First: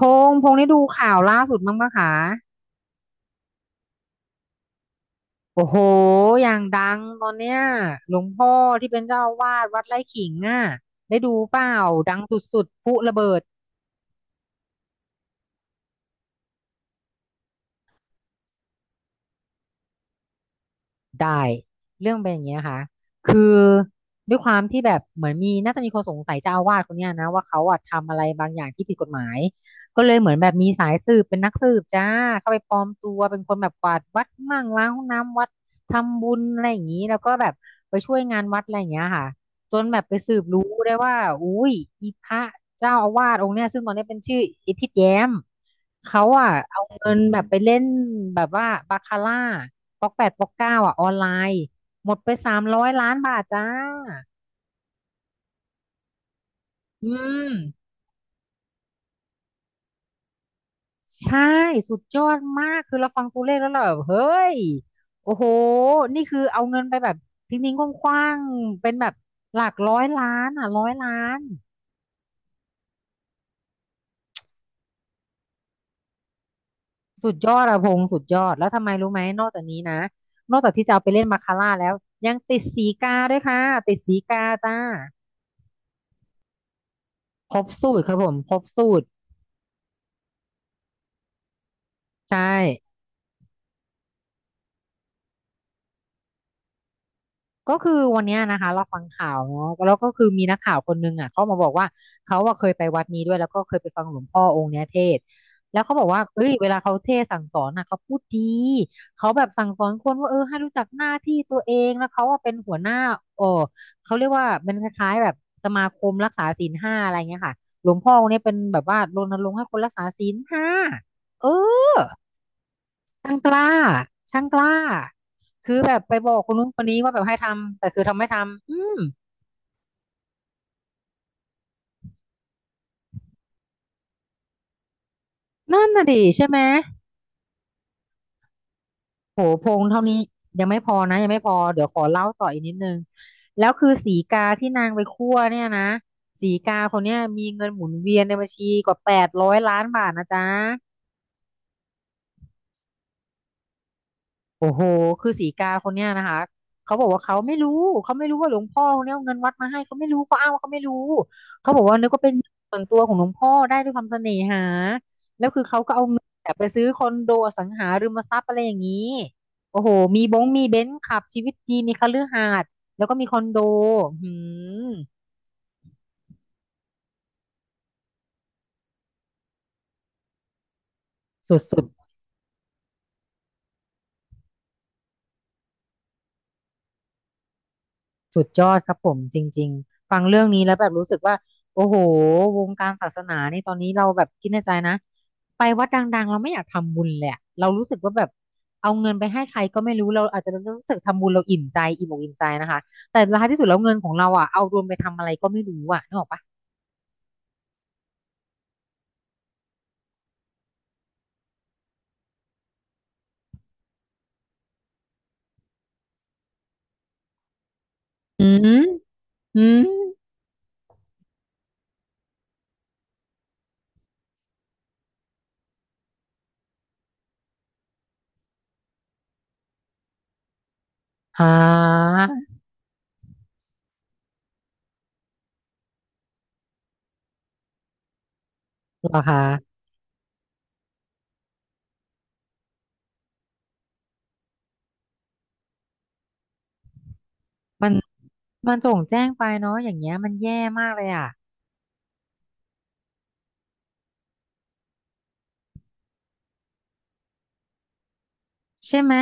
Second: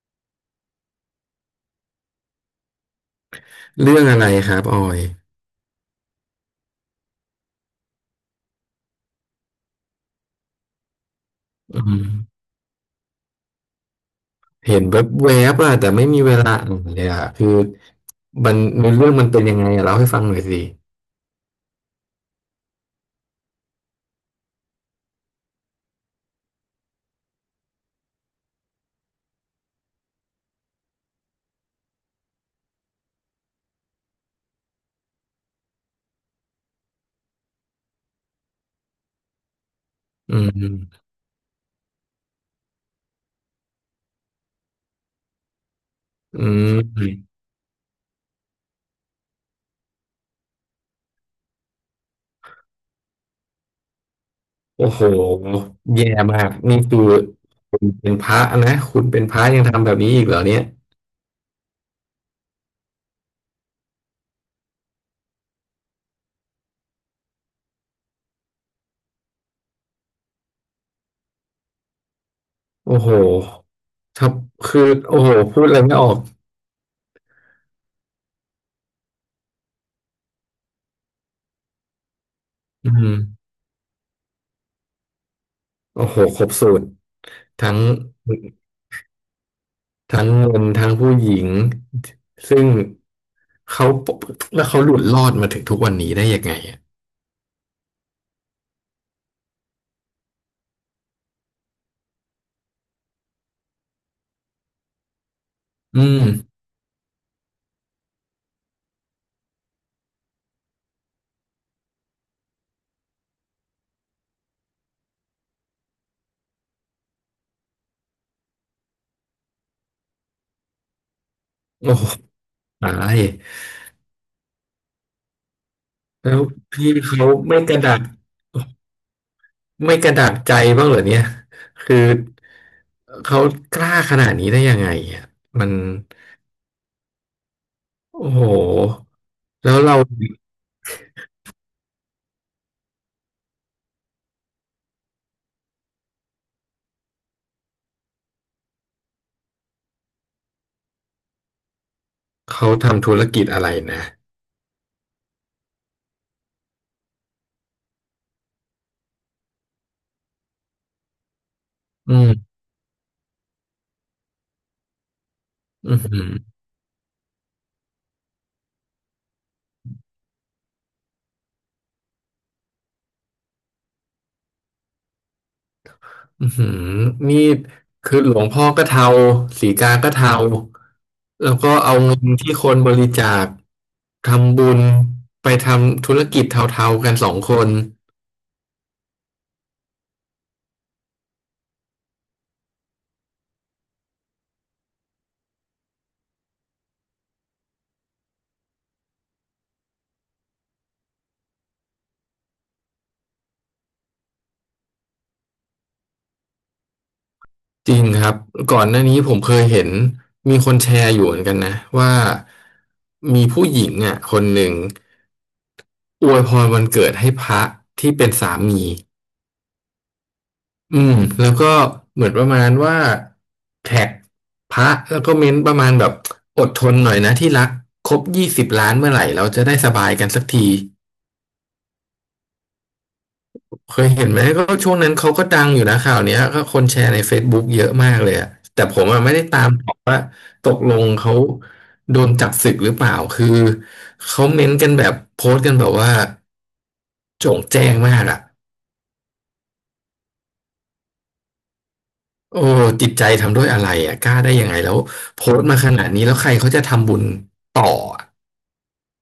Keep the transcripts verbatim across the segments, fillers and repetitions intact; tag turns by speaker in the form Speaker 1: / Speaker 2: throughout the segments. Speaker 1: พงษ์พงษ์ได้ดูข่าวล่าสุดมั้งปะคะ
Speaker 2: เรื่องอะไรครับออย
Speaker 1: โอ้โหอย่างดังตอนเนี้ยหลวงพ่อที่เป็นเจ้าอาวาสวัดไร่ขิงอ่ะได้ดูเปล่าดังสุดๆพลุระเบิด
Speaker 2: เห็นแบบแวบๆอะแต่ไม่มีเวลาอ่านเลยอะคือมันเรื่องมันเป็นยังไงอะเล่าให้ฟังหน่อยสิ
Speaker 1: ได้เรื่องเป็นอย่างเงี้ยค่ะคือด้วยความที่แบบเหมือนมีน่าจะมีคนสงสัยเจ้าอาวาสคนเนี้ยนะว่าเขาอะทำอะไรบางอย่างที่ผิดกฎหมายก็เลยเหมือนแบบมีสายสืบเป็นนักสืบจ้าเข้าไปปลอมตัวเป็นคนแบบกวาดวัดมั่งล้างห้องน้ำวัดทำบุญอะไรอย่างนี้แล้วก็แบบไปช่วยงานวัดอะไรอย่างเงี้ยค่ะ จนแบบไป
Speaker 2: อื
Speaker 1: สืบรู้ได้
Speaker 2: ม
Speaker 1: ว่าอุ้ยอีพระเจ้าอาวาสองค์เนี้ยซึ่งตอนนี้เป็นชื่ออิทธิแย้มเขา
Speaker 2: อื
Speaker 1: อ่ะเอาเงิน
Speaker 2: ม
Speaker 1: แบบไปเล่นแบบว่าบาคาร่าป๊อกแปดป๊อกเก้าอ่ะออนไลน์หมดไปสามร้อยล้านบาทจ้า
Speaker 2: โอ้โหแย่มากนี่คือ
Speaker 1: อืม
Speaker 2: คุณเป็นพระนะคุณเป็นพระยังทำแบบนี้อีกเหรอเนี่ย
Speaker 1: ใช่สุดยอดมากคือเราฟังตัวเลขแล้วเราแบบเฮ้ยโอ้โหนี่คือเอาเงินไปแบบทิ้งๆคว้างๆเป็นแบบหลักร้อยล้านอ่ะร้อยล้าน
Speaker 2: โอ้โหทับคือโอ้โหพูดอะไรไม่ออก
Speaker 1: สุดยอดอะพงษ์สุดยอดแล้วทำไมรู้ไหมนอกจากนี้นะนอกจากที่จะเอาไปเล่นมาคาร่าแล้วยังติดสี
Speaker 2: อื
Speaker 1: กา
Speaker 2: ม
Speaker 1: ด้วยค่ะติดสีกาจ้า
Speaker 2: โอ้โหครบสูตร
Speaker 1: ครบ
Speaker 2: ทั้ง
Speaker 1: สูตรครับผมครบสูตร
Speaker 2: ทั้งเงินทั้งผู้หญิง
Speaker 1: ใช่
Speaker 2: ซึ่งเขาแล้วเขาหลุดรอดมาถึงทุกวันนี้ได้ยังไงอ่ะ
Speaker 1: ก็คือวันเนี้ยนะคะเราฟังข่าวเนาะแล้วก็คือมีนักข่าวคนนึงอ่ะเขามาบอกว่าเขาอ่ะเคยไปวัดนี้ด้วยแล้วก็เคยไปฟังหลวงพ่อองค์เนี้ยเทศน์แล้วเขา
Speaker 2: อื
Speaker 1: บอกว่า
Speaker 2: ม
Speaker 1: เอ้ยเวลาเขาเทศน์สั่งสอนน่ะเขาพูดดีเขาแบบสั่งสอนคนว่าเออให้รู้จักหน้าที่ตัวเองแล้วเขาอ่ะเป็นหัวหน้าเออเขาเรียกว่าเป็นคล้ายๆแบบสมาคมรักษาศีลห้าอะไรเงี้ยค่ะหลวงพ่อองค์เนี้ยเป็นแบบว่ารณรงค์ให้คนรักษาศีลห้าเออ
Speaker 2: โอ้โหตาย
Speaker 1: ช่างกล้าช่างกล้า คือแบบไปบ
Speaker 2: แล้
Speaker 1: อก
Speaker 2: ว
Speaker 1: คนนู้นคน
Speaker 2: พี่
Speaker 1: นี้ว่าแบบ
Speaker 2: เขา
Speaker 1: ให้
Speaker 2: ไม่ก
Speaker 1: ทำ
Speaker 2: ระ
Speaker 1: แต่
Speaker 2: ดั
Speaker 1: คื
Speaker 2: ก
Speaker 1: อทำไม่ทำ อืม
Speaker 2: ไม่กระดักใจบ้างเหรอเนี่ยคือเขากล้าขนาดนี้ได้ยังไงอ่ะมัน
Speaker 1: นั่นน่ะดิใช่ไหม
Speaker 2: โอ้โห
Speaker 1: โหพ
Speaker 2: แล้ว
Speaker 1: ง
Speaker 2: เรา
Speaker 1: เท่านี้ยังไม่พอนะยังไม่พอเดี๋ยวขอเล่าต่ออีกนิดนึง แล้วคือสีกาที่นางไปคั่วเนี่ยนะ สีกาคนเนี้ยมีเงินหมุนเวียนในบัญชีกว่าแปดร้อยล้านบาทนะจ๊ะ
Speaker 2: เขาทำธุรกิจอะไรนะ
Speaker 1: โอ้โหคือสีกาคนเนี้ยนะคะเขาบอกว่าเขาไม่รู้เขาไม่รู้ว่าหลวงพ่อคนเนี้ยเอาเงินวัดมาให้เขาไม่รู้เขาอ้างว่าเขาไม่รู้เขาบอกว่านึก
Speaker 2: อื
Speaker 1: ว่าเป็น
Speaker 2: ม
Speaker 1: ส่วนตัวของหลวงพ่อได้ด้วยความเสน่หาแล้วคือเขา
Speaker 2: อื
Speaker 1: ก็เอาเงินแบบ
Speaker 2: ม
Speaker 1: ไปซื้อคอนโดอสังหาริมทรัพย์อะไรอย่างนี้โอ้โหมีบงมีเบนซ์ขับชีวิตดีมีคฤหาสน์แล้วก็มีคอนโดหืม
Speaker 2: อือหือนี่คือหลวงพ่อก็เทาสีกาก็เทา
Speaker 1: ส
Speaker 2: แล้วก็
Speaker 1: ุด
Speaker 2: เอา
Speaker 1: ๆ
Speaker 2: เงินที่คนบริจาคทำบุญไปทำธุรกิจเทาๆกันสองคน
Speaker 1: สุดยอดครับผมจริงๆฟังเรื่องนี้แล้วแบบรู้สึกว่าโอ้โหวงการศาสนานี่ตอนนี้เราแบบคิดในใจนะไปวัดดังๆเราไม่อยากทำบุญเลยอะเรารู้สึกว่าแบบเอาเงินไปให้ใครก็ไม่รู้เราอาจจะรู้สึกทำบุญเราอิ่มใจอิ่มอกอิ่มใจนะคะแต่ท้ายที่สุดแล้วเงินของเราอ่ะเอารวมไปทำอะไรก็ไม่รู้อ่ะนึกออกปะ
Speaker 2: จริงครับก่อนหน้านี้ผมเคยเห็นมีคนแชร์อยู่เหมือนกันนะว่ามีผู้หญิงอ่ะคนหนึ่งอวยพรวันเกิดให้พระที่เป็น
Speaker 1: อื
Speaker 2: สา
Speaker 1: ม
Speaker 2: มี
Speaker 1: อืม
Speaker 2: อืมแล้วก็เหมือนประมาณว่าแท็กพระแล้วก็เม้นประมาณแบบอดทนหน่อยนะที่รักครบยี่สิบล้านเมื่อไหร่เราจะได้สบายกันสักที
Speaker 1: อ่า
Speaker 2: เคยเห็นไหมก็ช่วงนั้นเขาก็ดังอยู่นะข่าวเนี้ยก็คนแชร์ใน เฟซบุ๊ก เยอะมากเลยอะแต่ผม
Speaker 1: เหรอ
Speaker 2: อะไม่
Speaker 1: คะ
Speaker 2: ได้ตามหรอกว่าตกลงเขาโดนจับสึกหรือเปล่าคือเขาเม้นกันแบบโพสต์กันแบบว่าโจ่งแจ้
Speaker 1: มัน
Speaker 2: งมากอะ
Speaker 1: มันโจ่งแจ้งไปเนาะอย่างเงี้ยมันแย่มากเลยอ่ะ
Speaker 2: โอ้จิตใจทำด้วยอะไรอ่ะกล้าได้ยังไงแล้วโพสต์มาขนาดนี้แล้วใครเขาจะทำบุญต่ออะ
Speaker 1: ใช่ไหม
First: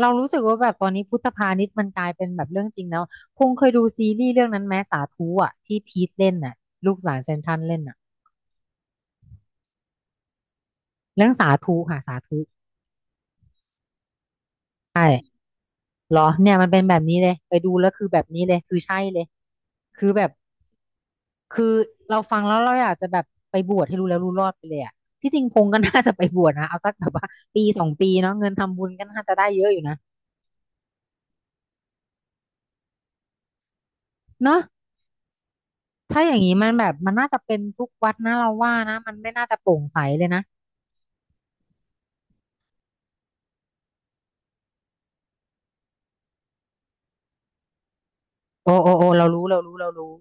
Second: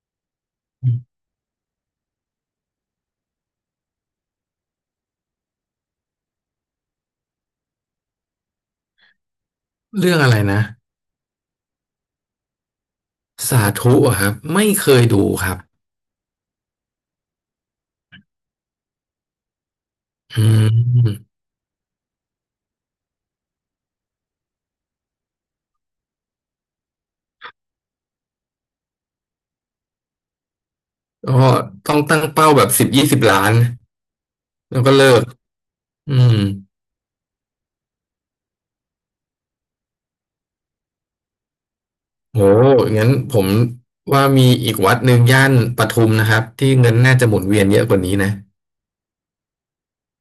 Speaker 1: เรารู้สึกว่าแบบตอนนี้พุทธพาณิชย์มันกลายเป็นแบบเรื่องจริงแล้วพง์เคยดูซีรีส์เรื่องนั้นไหมสาธุอ่ะที่พีทเล่นน่ะลูกหลานเซนทรัลเล่นน่ะ
Speaker 2: เรื่องอะไรนะ
Speaker 1: เรื่องสาธุค่ะสาธุ
Speaker 2: สาธุอะครับไม่เคย
Speaker 1: ใช่
Speaker 2: ดูครับ
Speaker 1: เหรอเนี่ยมันเป็นแบบนี้เลยไปดูแล้วคือแบบนี้เลยคือใช่เลยคือแบบ
Speaker 2: อืม
Speaker 1: คือเราฟังแล้วเราอยากจะแบบไปบวชให้รู้แล้วรู้รอดไปเลยอ่ะที่จริงพง์ก็น่าจะไปบวชนะเอาสักแบบว่าปีสองปีเนาะเงินทำบุญก็น่าจะได้เยอะอยู่นะ
Speaker 2: ก็ต้องตั้งเป้าแบบสิบยี่สิบล้าน
Speaker 1: เนาะ
Speaker 2: แล้วก็เลิกอื
Speaker 1: ถ้าอ
Speaker 2: ม
Speaker 1: ย่างนี้มันแบบมันน่าจะเป็นทุกวัดนะเราว่านะมันไม่น่าจะโปร่งใสเลยนะ
Speaker 2: โหงั้นผมว่ามีอีกวัดหนึ่งย่านปทุมนะครับที่เงินน่าจะหมุนเวียนเยอะกว่านี้นะ
Speaker 1: โอ้โอ้โอ้เรารู้เรารู้เรารู้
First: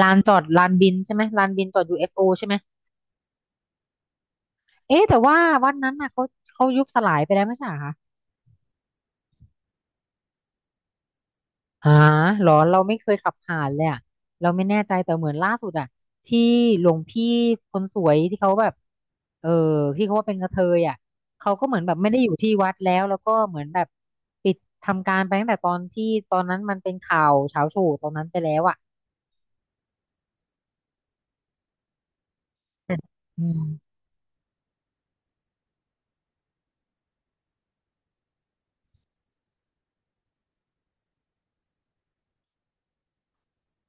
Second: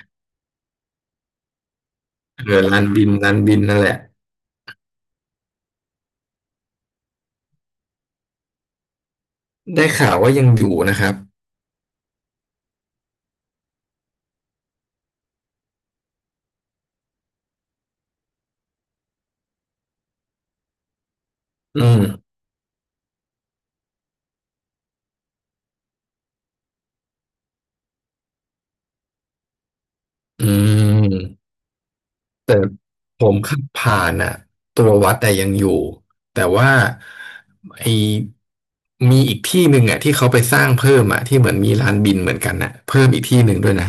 Speaker 1: ลานจอดลานบินใช่ไหมลานบินจอด ยู เอฟ โอ ใช่
Speaker 2: เอ
Speaker 1: ไหม
Speaker 2: อลานบินลานบินนั่นแหละ
Speaker 1: เอ๊ะแต่ว่าวันนั้นน่ะเขาเขายุบสลายไปแล้วไม่ใช่เหรอคะ
Speaker 2: ได้ข่าวว่ายังอยู่นะครับ
Speaker 1: หาหรอเราไม่เคยขับผ่านเลยอะเราไม่แน่ใจแต่เหมือนล่าสุดอะที่หลวงพี่คนสวยที่เขาแบบเออที่เขาว่าเป็นกระเทยอะเขาก็เหมือ
Speaker 2: อื
Speaker 1: นแบบ
Speaker 2: ม
Speaker 1: ไม่ได้อยู่ที่วัดแล้วแล้วก็เหมือนแบบปิดทำการไปตั้งแต่ตอนที่ตอนนั้นมันเป็นข่าวเช้าโชว์ตอนนั้นไปแล้วอะ
Speaker 2: อืม แต่
Speaker 1: แต่
Speaker 2: ผม
Speaker 1: อื
Speaker 2: ขั
Speaker 1: ม
Speaker 2: บผ่านอ่ะตัววัดแต่ยังอยู่ แต่ว่าไอมีอีกที่หนึ่งอ่ะที่เขาไปสร้างเพิ่มอ่ะที่เหมือนมีลานบินเหมือนกันน่ะเพิ่มอีกที่หนึ่งด้วยนะ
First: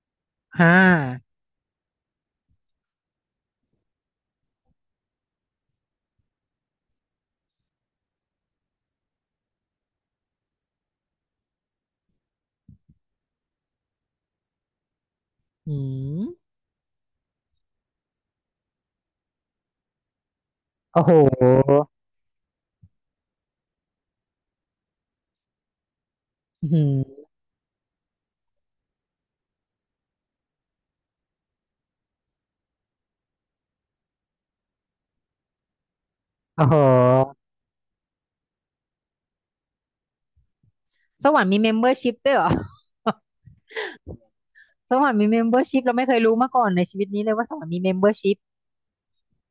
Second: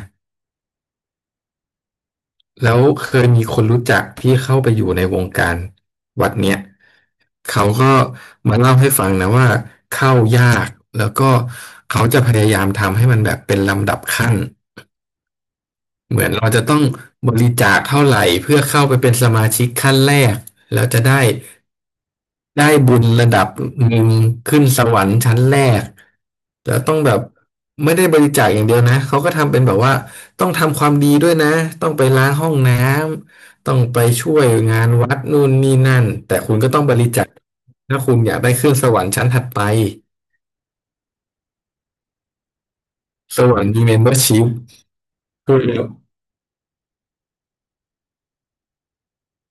Speaker 1: ฮ่า
Speaker 2: แล้วเคยมีคนรู้จักที่เข้าไปอยู่ในวงการวัดเนี้ยเขาก็มาเล่าให้ฟังนะว่าเข้ายากแล้วก็เขาจะพยายามทำให้มันแบบเป็นลำดับขั้น
Speaker 1: อื
Speaker 2: เหมือ
Speaker 1: ม
Speaker 2: นเราจะต้องบริจาคเท่าไหร่เพื่อเข้าไปเป็นสมาชิกขั้นแรกแล้วจะ
Speaker 1: โอ้โห
Speaker 2: ได้ ได้บุญระดับหนึ่งขึ้นสวรรค์ชั้นแรก
Speaker 1: อื
Speaker 2: แต่ต้องแบบ
Speaker 1: ม
Speaker 2: ไม่ได้บริจาคอย่างเดียวนะเขาก็ทำเป็นแบบว่าต้องทำความดีด้วยนะต้องไปล้างห้องน้ำต้องไปช่วยงานวัดนู่นนี่นั่นแต่คุณ
Speaker 1: โอ้
Speaker 2: ก็
Speaker 1: โห
Speaker 2: ต้องบริจาคถ้าคุณอยากได้ขึ้นสวรรค์ชั้นถัดไป
Speaker 1: สวรรค์มีเมมเบอร์ชิพด้วยเหรอ
Speaker 2: สวรรค์มีเมมเบอร์ชิพ
Speaker 1: สวรรค์มีเมมเบ
Speaker 2: คื
Speaker 1: อร์ชิพเรา
Speaker 2: อ
Speaker 1: ไม่เคยรู้มาก่อนในชีวิตนี้เลยว่าสวรรค์มีเมมเบอร์ชิพ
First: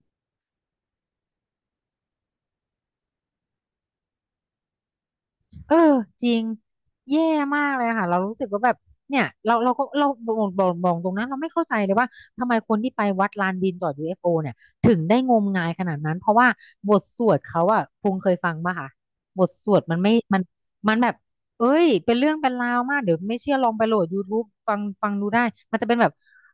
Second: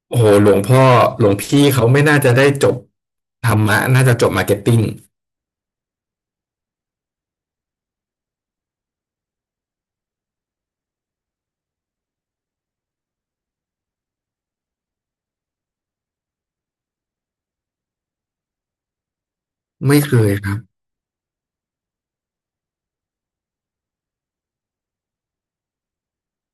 Speaker 2: โอ้โหหลวงพ่อหลวงพี่เขาไม่น่าจะได้จบธรรมะน่าจะจบมาร์เก็ตติ้ง
Speaker 1: เออจริงแย่มากเลยค่ะเรารู้สึกว่าแบบเนี่ยเราเราก็เราบอกบอกบอกตรงนั้นเราไม่เข้าใจเลยว่าทำไมคนที่ไปวัดลานบินต่อ ยู เอฟ โอ เอฟโอเนี่ยถึงได้งมงายขนาดนั้นเพราะว่าบทสวดเขาอะพงษ์เคยฟังป่ะคะบทสวดมัน
Speaker 2: ไม่
Speaker 1: ไม่
Speaker 2: เคย
Speaker 1: มัน
Speaker 2: ครับ
Speaker 1: มันแบบเอ้ยเป็นเรื่องเป็นราวมากเดี๋ยวไม่เชื่อลองไปโหลด YouTube ฟังฟังดูได้มันจะเป็นแบบ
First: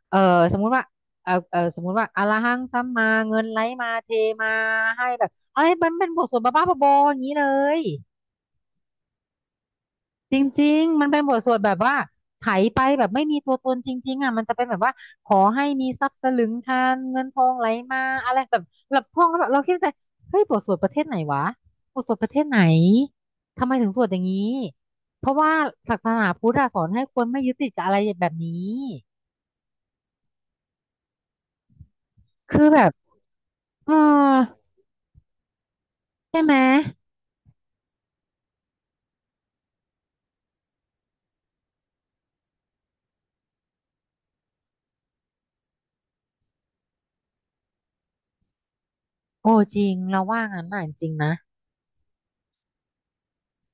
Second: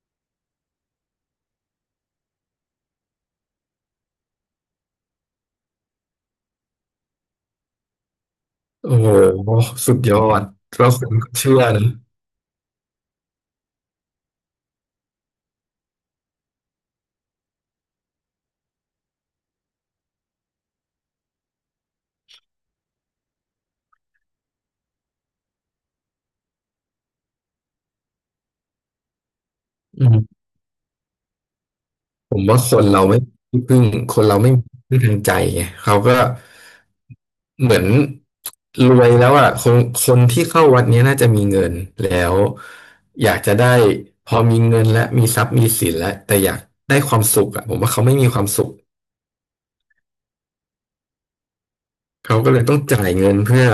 Speaker 1: เออสมมุติว่าเออเออสมมุติว่าอะระหังสัมมาเงินไหลมาเทมาให้แบบอะไรมันเป็นบทสวดบ้าๆบอๆอย่างนี้เลย
Speaker 2: โอ้โหสุดยอ
Speaker 1: จ
Speaker 2: ด
Speaker 1: ริง
Speaker 2: เรา
Speaker 1: ๆ มั
Speaker 2: คุ
Speaker 1: นเป็น
Speaker 2: ก็
Speaker 1: บทส
Speaker 2: เชื่
Speaker 1: วด
Speaker 2: อ
Speaker 1: แบบ
Speaker 2: นะ
Speaker 1: ว่าไถไปแบบไม่มีตัวตนจริงๆอ่ะมันจะเป็นแบบว่าขอให้มีทรัพย์สลึงคานเงินทองไหลมาอะไรแบบหลับท่องแล้วแบบเราคิดในใจเฮ้ยบทสวดประเทศไหนวะบทสวดประเทศไหนทำไมถึงสวดอย่างนี้เพราะว่าศาสนาพุทธอะสอนให้คนไม่ยึดติดกับอะไรแบบนี้
Speaker 2: อืมผมว่า
Speaker 1: คือ
Speaker 2: ค
Speaker 1: แบ
Speaker 2: น
Speaker 1: บ
Speaker 2: เราไม่มีที่พึ่ง
Speaker 1: เออ
Speaker 2: คนเราไม่มีที่พึ่งทางใจไงเขาก็
Speaker 1: ใช่ไหม
Speaker 2: เหมือนรวยแล้วอ่ะคนคนที่เข้าวัดเนี้ยน่าจะมีเงินแล้วอยากจะได้พอมีเงินและมีทรัพย์มีสินแล้วแต่อยากได้ความสุขอ่ะผมว่าเขาไม่มีความสุข
Speaker 1: โอ้จริงเราว่างั้นน่ะจริงๆนะ
Speaker 2: เขาก็เลยต้องจ่ายเงินเพื่อ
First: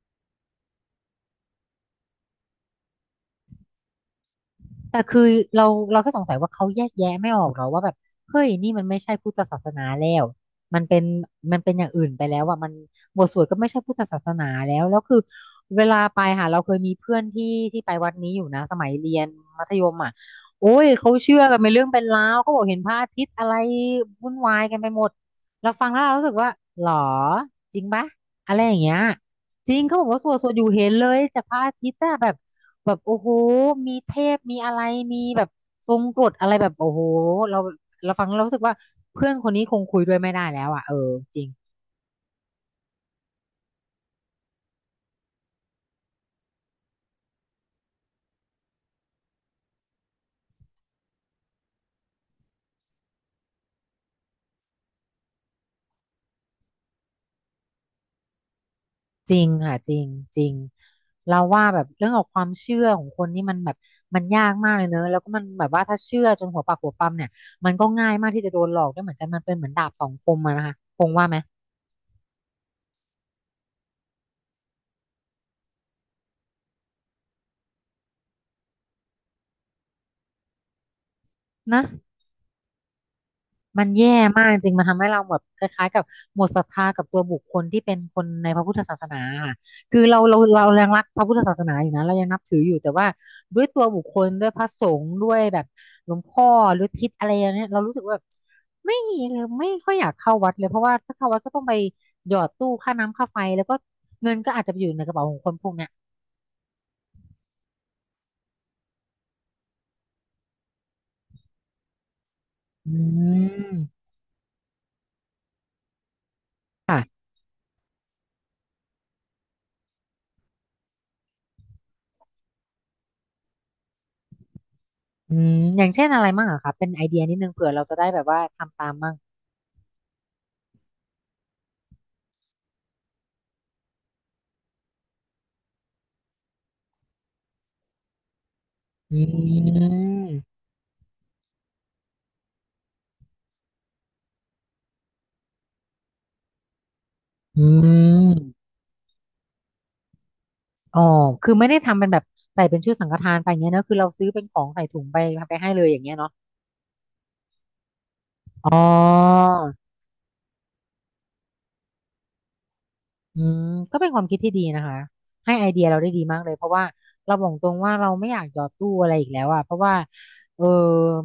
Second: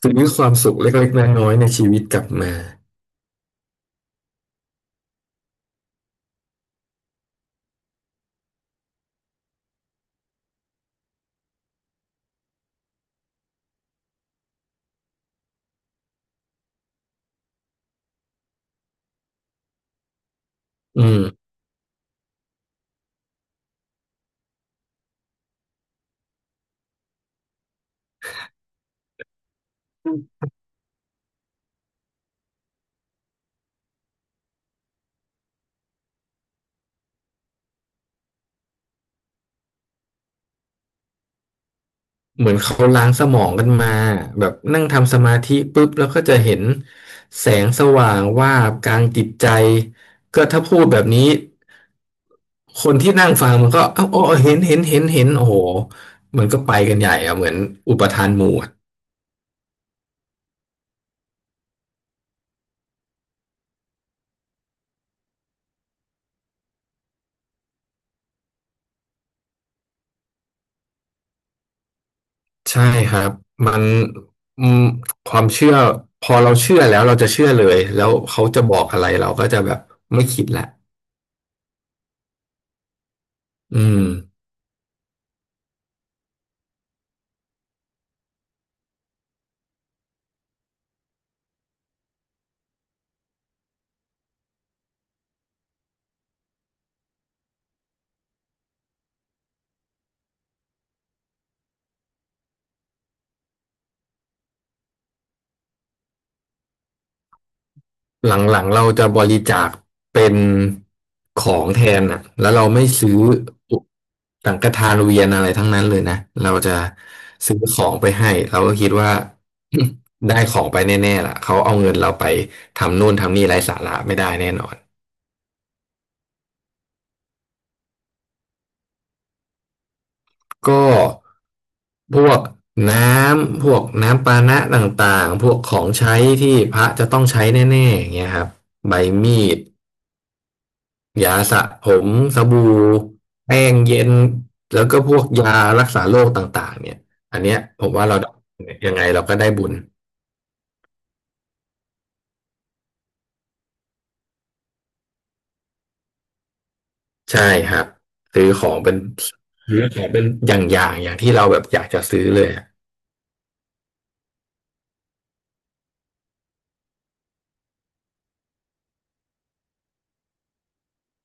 Speaker 2: ซื้อความสุขเล็กๆน้อยๆในชีวิตกลับมา
Speaker 1: แต่คือเราเราก็สงสัยว่าเขาแยกแยะไม่ออกหรอว่าแบบเฮ้ยนี่มันไม่ใช่พุทธศาสนาแล้วมันเป็นมันเป็นอย่างอื่นไปแล้วอ่ะมันบทสวดก็ไม่ใช่พุทธศาสนาแล้วแล้วคือเวลาไปค่ะเราเคยมีเพื่อนที่ที่ไปวัดนี้อยู่นะสมัยเรียนมัธยมอ่ะโอ้ย
Speaker 2: อื
Speaker 1: เขา
Speaker 2: ม
Speaker 1: เชื่อกันเป็นเรื่องเป็นราวเขาบอกเห็นพระอาทิตย์อะไรวุ่นวายกันไปหมดเราฟังแล้วเรารู้สึกว่าหรอจริงปะอะไรอย่างเงี้ย จริงเขาบอกว่าสวดสวดอยู่เห็นเลยจากพระอาทิตย์อะแบบแบบโอ้โหมีเทพมีอะไรมีแบบทรงกรดอะไรแบบโอ้โหเราเราฟังแล้วเรารู้สึกว่าเพื่อนคนนี้คงคุยด้วยไม่ได้แล้วอ่ะเออจริง
Speaker 2: เหมือนเขาล้างสมองกันมาแบบนั่งทำสมาธิปุ๊บแล้วก็จะเห็นแสงสว่างวาบกลางจิตใจก็ถ้าพูดแบบนี้คนที่นั่งฟังมันก็เอ้าอ๋อเห็นเห็นเห็นเห็นโอ้โหมันก็ไปกันใหญ่อะเหมือนอุปทานหมู่อะ
Speaker 1: จริงค่ะจริงจริงเราว่าแบบเรื่องของความเชื่อของคนนี่มันแบบมันยากมากเลยเนอะแล้วก็มันแบบว่าถ้าเชื่อจนหัวปักหัวปั๊มเนี่ยมันก็ง่ายมากที่จะโดนหลอกด้วยเหมือนกันมันเป็นเหมือนดาบสองคมอะนะคะคงว่าไหม
Speaker 2: ใช่ครับมันอืมความเชื่อพอเราเชื่อแล้วเราจะเชื่อเลยแล้วเขาจะบอกอะไรเราก็จะแบบไม่คิดละ
Speaker 1: นะ
Speaker 2: อื
Speaker 1: มัน
Speaker 2: ม
Speaker 1: แย่มากจริง มันทำให้เราแบบคล้ายๆกับหมดศรัทธากับตัวบุคคลที่เป็นคนในพระพุทธศาสนาค่ะคือเราเราเรายังรักพระพุทธศาสนาอยู่นะเรายังนับถืออยู่ แต่ว่าด้วยตัวบุคคลด้วยพระสงฆ์ด้วยแบบหลวงพ่อหรือทิศอะไรอย่างเนี้ยเรารู้สึกว่าแบบไม่ไม่ค่อยอยากเข้าวัดเลย เพราะว่าถ้าเข้าวัดก็ต้องไปหยอดตู้ค่าน้ำค่าไฟแล้วก็เงินก็อาจจะไปอยู่ในกระเป๋าของคนพวกเนี้ย
Speaker 2: หลังๆเราจะบริจาคเป็นของแทนอ่ะแล้วเราไม่
Speaker 1: อื
Speaker 2: ซื้อ
Speaker 1: ม
Speaker 2: สังฆทานเวียนอะไรทั้งนั้นเลยนะเราจะ
Speaker 1: ค่ะ
Speaker 2: ซื้อของไปให้เราก็คิดว่า ได้ของไปแน่ๆล่ะเขาเอาเงินเราไปทำนู่นทำนี่ไร้สาระไม่ได้แน่นอน
Speaker 1: อืมอย่างเช่นอะไรมั่งอะคะเป็นไอเดียนิดนึงเผื่อเราจะได้แบบว่าทำตามมั่ง
Speaker 2: ก็พวกน้ำพวกน้ำปานะต่างๆพวกของใช้ที่พระจะต้องใช้แน่ๆอย่างเงี้ยครับใบ
Speaker 1: อ
Speaker 2: มีด
Speaker 1: ืม
Speaker 2: ยาสระผมสบู่แป้งเย็นแล้วก็พวกยารักษาโรคต่างๆเนี่ยอันเนี้ย
Speaker 1: อื
Speaker 2: ผมว่าเรา
Speaker 1: ม
Speaker 2: ยังไงเราก็ได้บุญ
Speaker 1: อ๋อคือไม่ได้ทำเป็นแบบใส่เป็นชุดสังฆทานไปอย่างเงี้ยเนอะคือเราซื้อเป็นของใส่ถุงไปไปให้เลยอย่างเงี้ยเนาะ
Speaker 2: ใช่ครับซื้อขอ
Speaker 1: อ๋
Speaker 2: ง
Speaker 1: อ
Speaker 2: เป็นซื้อของเป็นอย่างๆอย่างที่เราแบบอยากจะซื้อเลยอะ
Speaker 1: อืมก็เป็นความคิดที่ดีนะคะ ให้ไอเดียเราได้ดีมากเลย เพราะว่าเราบอกตรงว่าเราไม่อยากหยอดตู้อะไรอีกแล้วอะเพราะว่าเออ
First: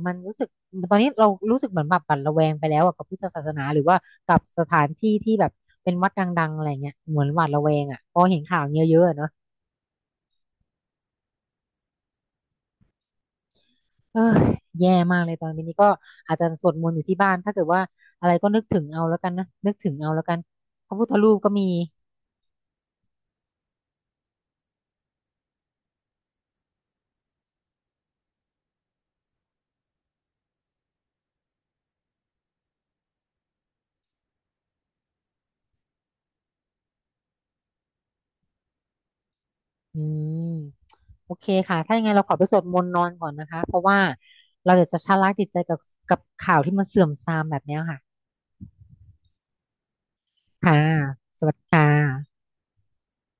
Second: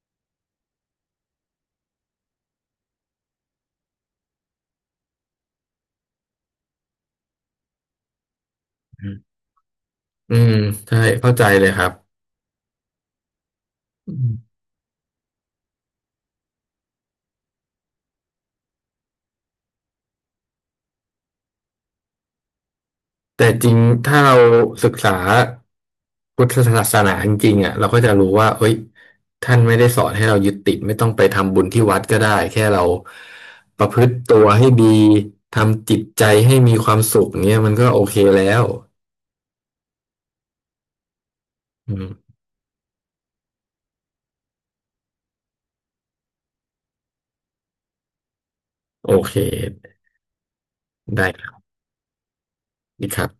Speaker 1: มันรู้สึกตอนนี้เรารู้สึกเหมือนแบบหวั่นระแวงไปแล้วอะกับพุทธศาสนาหรือว่ากับสถานที่ที่แบบเป็นวัดดังๆอะไรเงี้ยเหมือนหวาดระแวงอะพอเห็นข่าวเยอะๆเนอะ
Speaker 2: อืมใช่เข้าใจเลยครับ
Speaker 1: เออแย่มากเลยตอนนี้ก็อาจจะสวดมนต์อยู่ที่บ้านถ้าเกิดว่าอะไรก็นึกถึงเอาแล้วกันนะนึกถึงเอาแล้วกันพระพุทธรูปก็มี
Speaker 2: แต่จริงถ้าเราศึกษาพุทธศาสนาจริงๆอ่ะเราก็จะรู้ว่าเอ้ยท่านไม่ได้สอนให้เรายึดติดไม่ต้องไปทำบุญที่วัดก็ได้แค่เราประพฤติตัวให้ดีทำจิตใจให้มีความสุขเนี่ยมันก็โอเคแล้ว
Speaker 1: อืมโอเคค่ะ
Speaker 2: อื
Speaker 1: ถ้ายังไง
Speaker 2: ม
Speaker 1: เราขอไปสวดมนต์นอนก่อนนะคะเพราะว่าเราอยากจะชะล้างจิตใจกับกับข่าวที่มันเสื่อมทรามแบบเนี้ยค่ะ
Speaker 2: โอเค
Speaker 1: ค่ะ
Speaker 2: ได้
Speaker 1: ส
Speaker 2: ค
Speaker 1: วั
Speaker 2: รั
Speaker 1: ส
Speaker 2: บ
Speaker 1: ดีค่ะ
Speaker 2: ดีครับ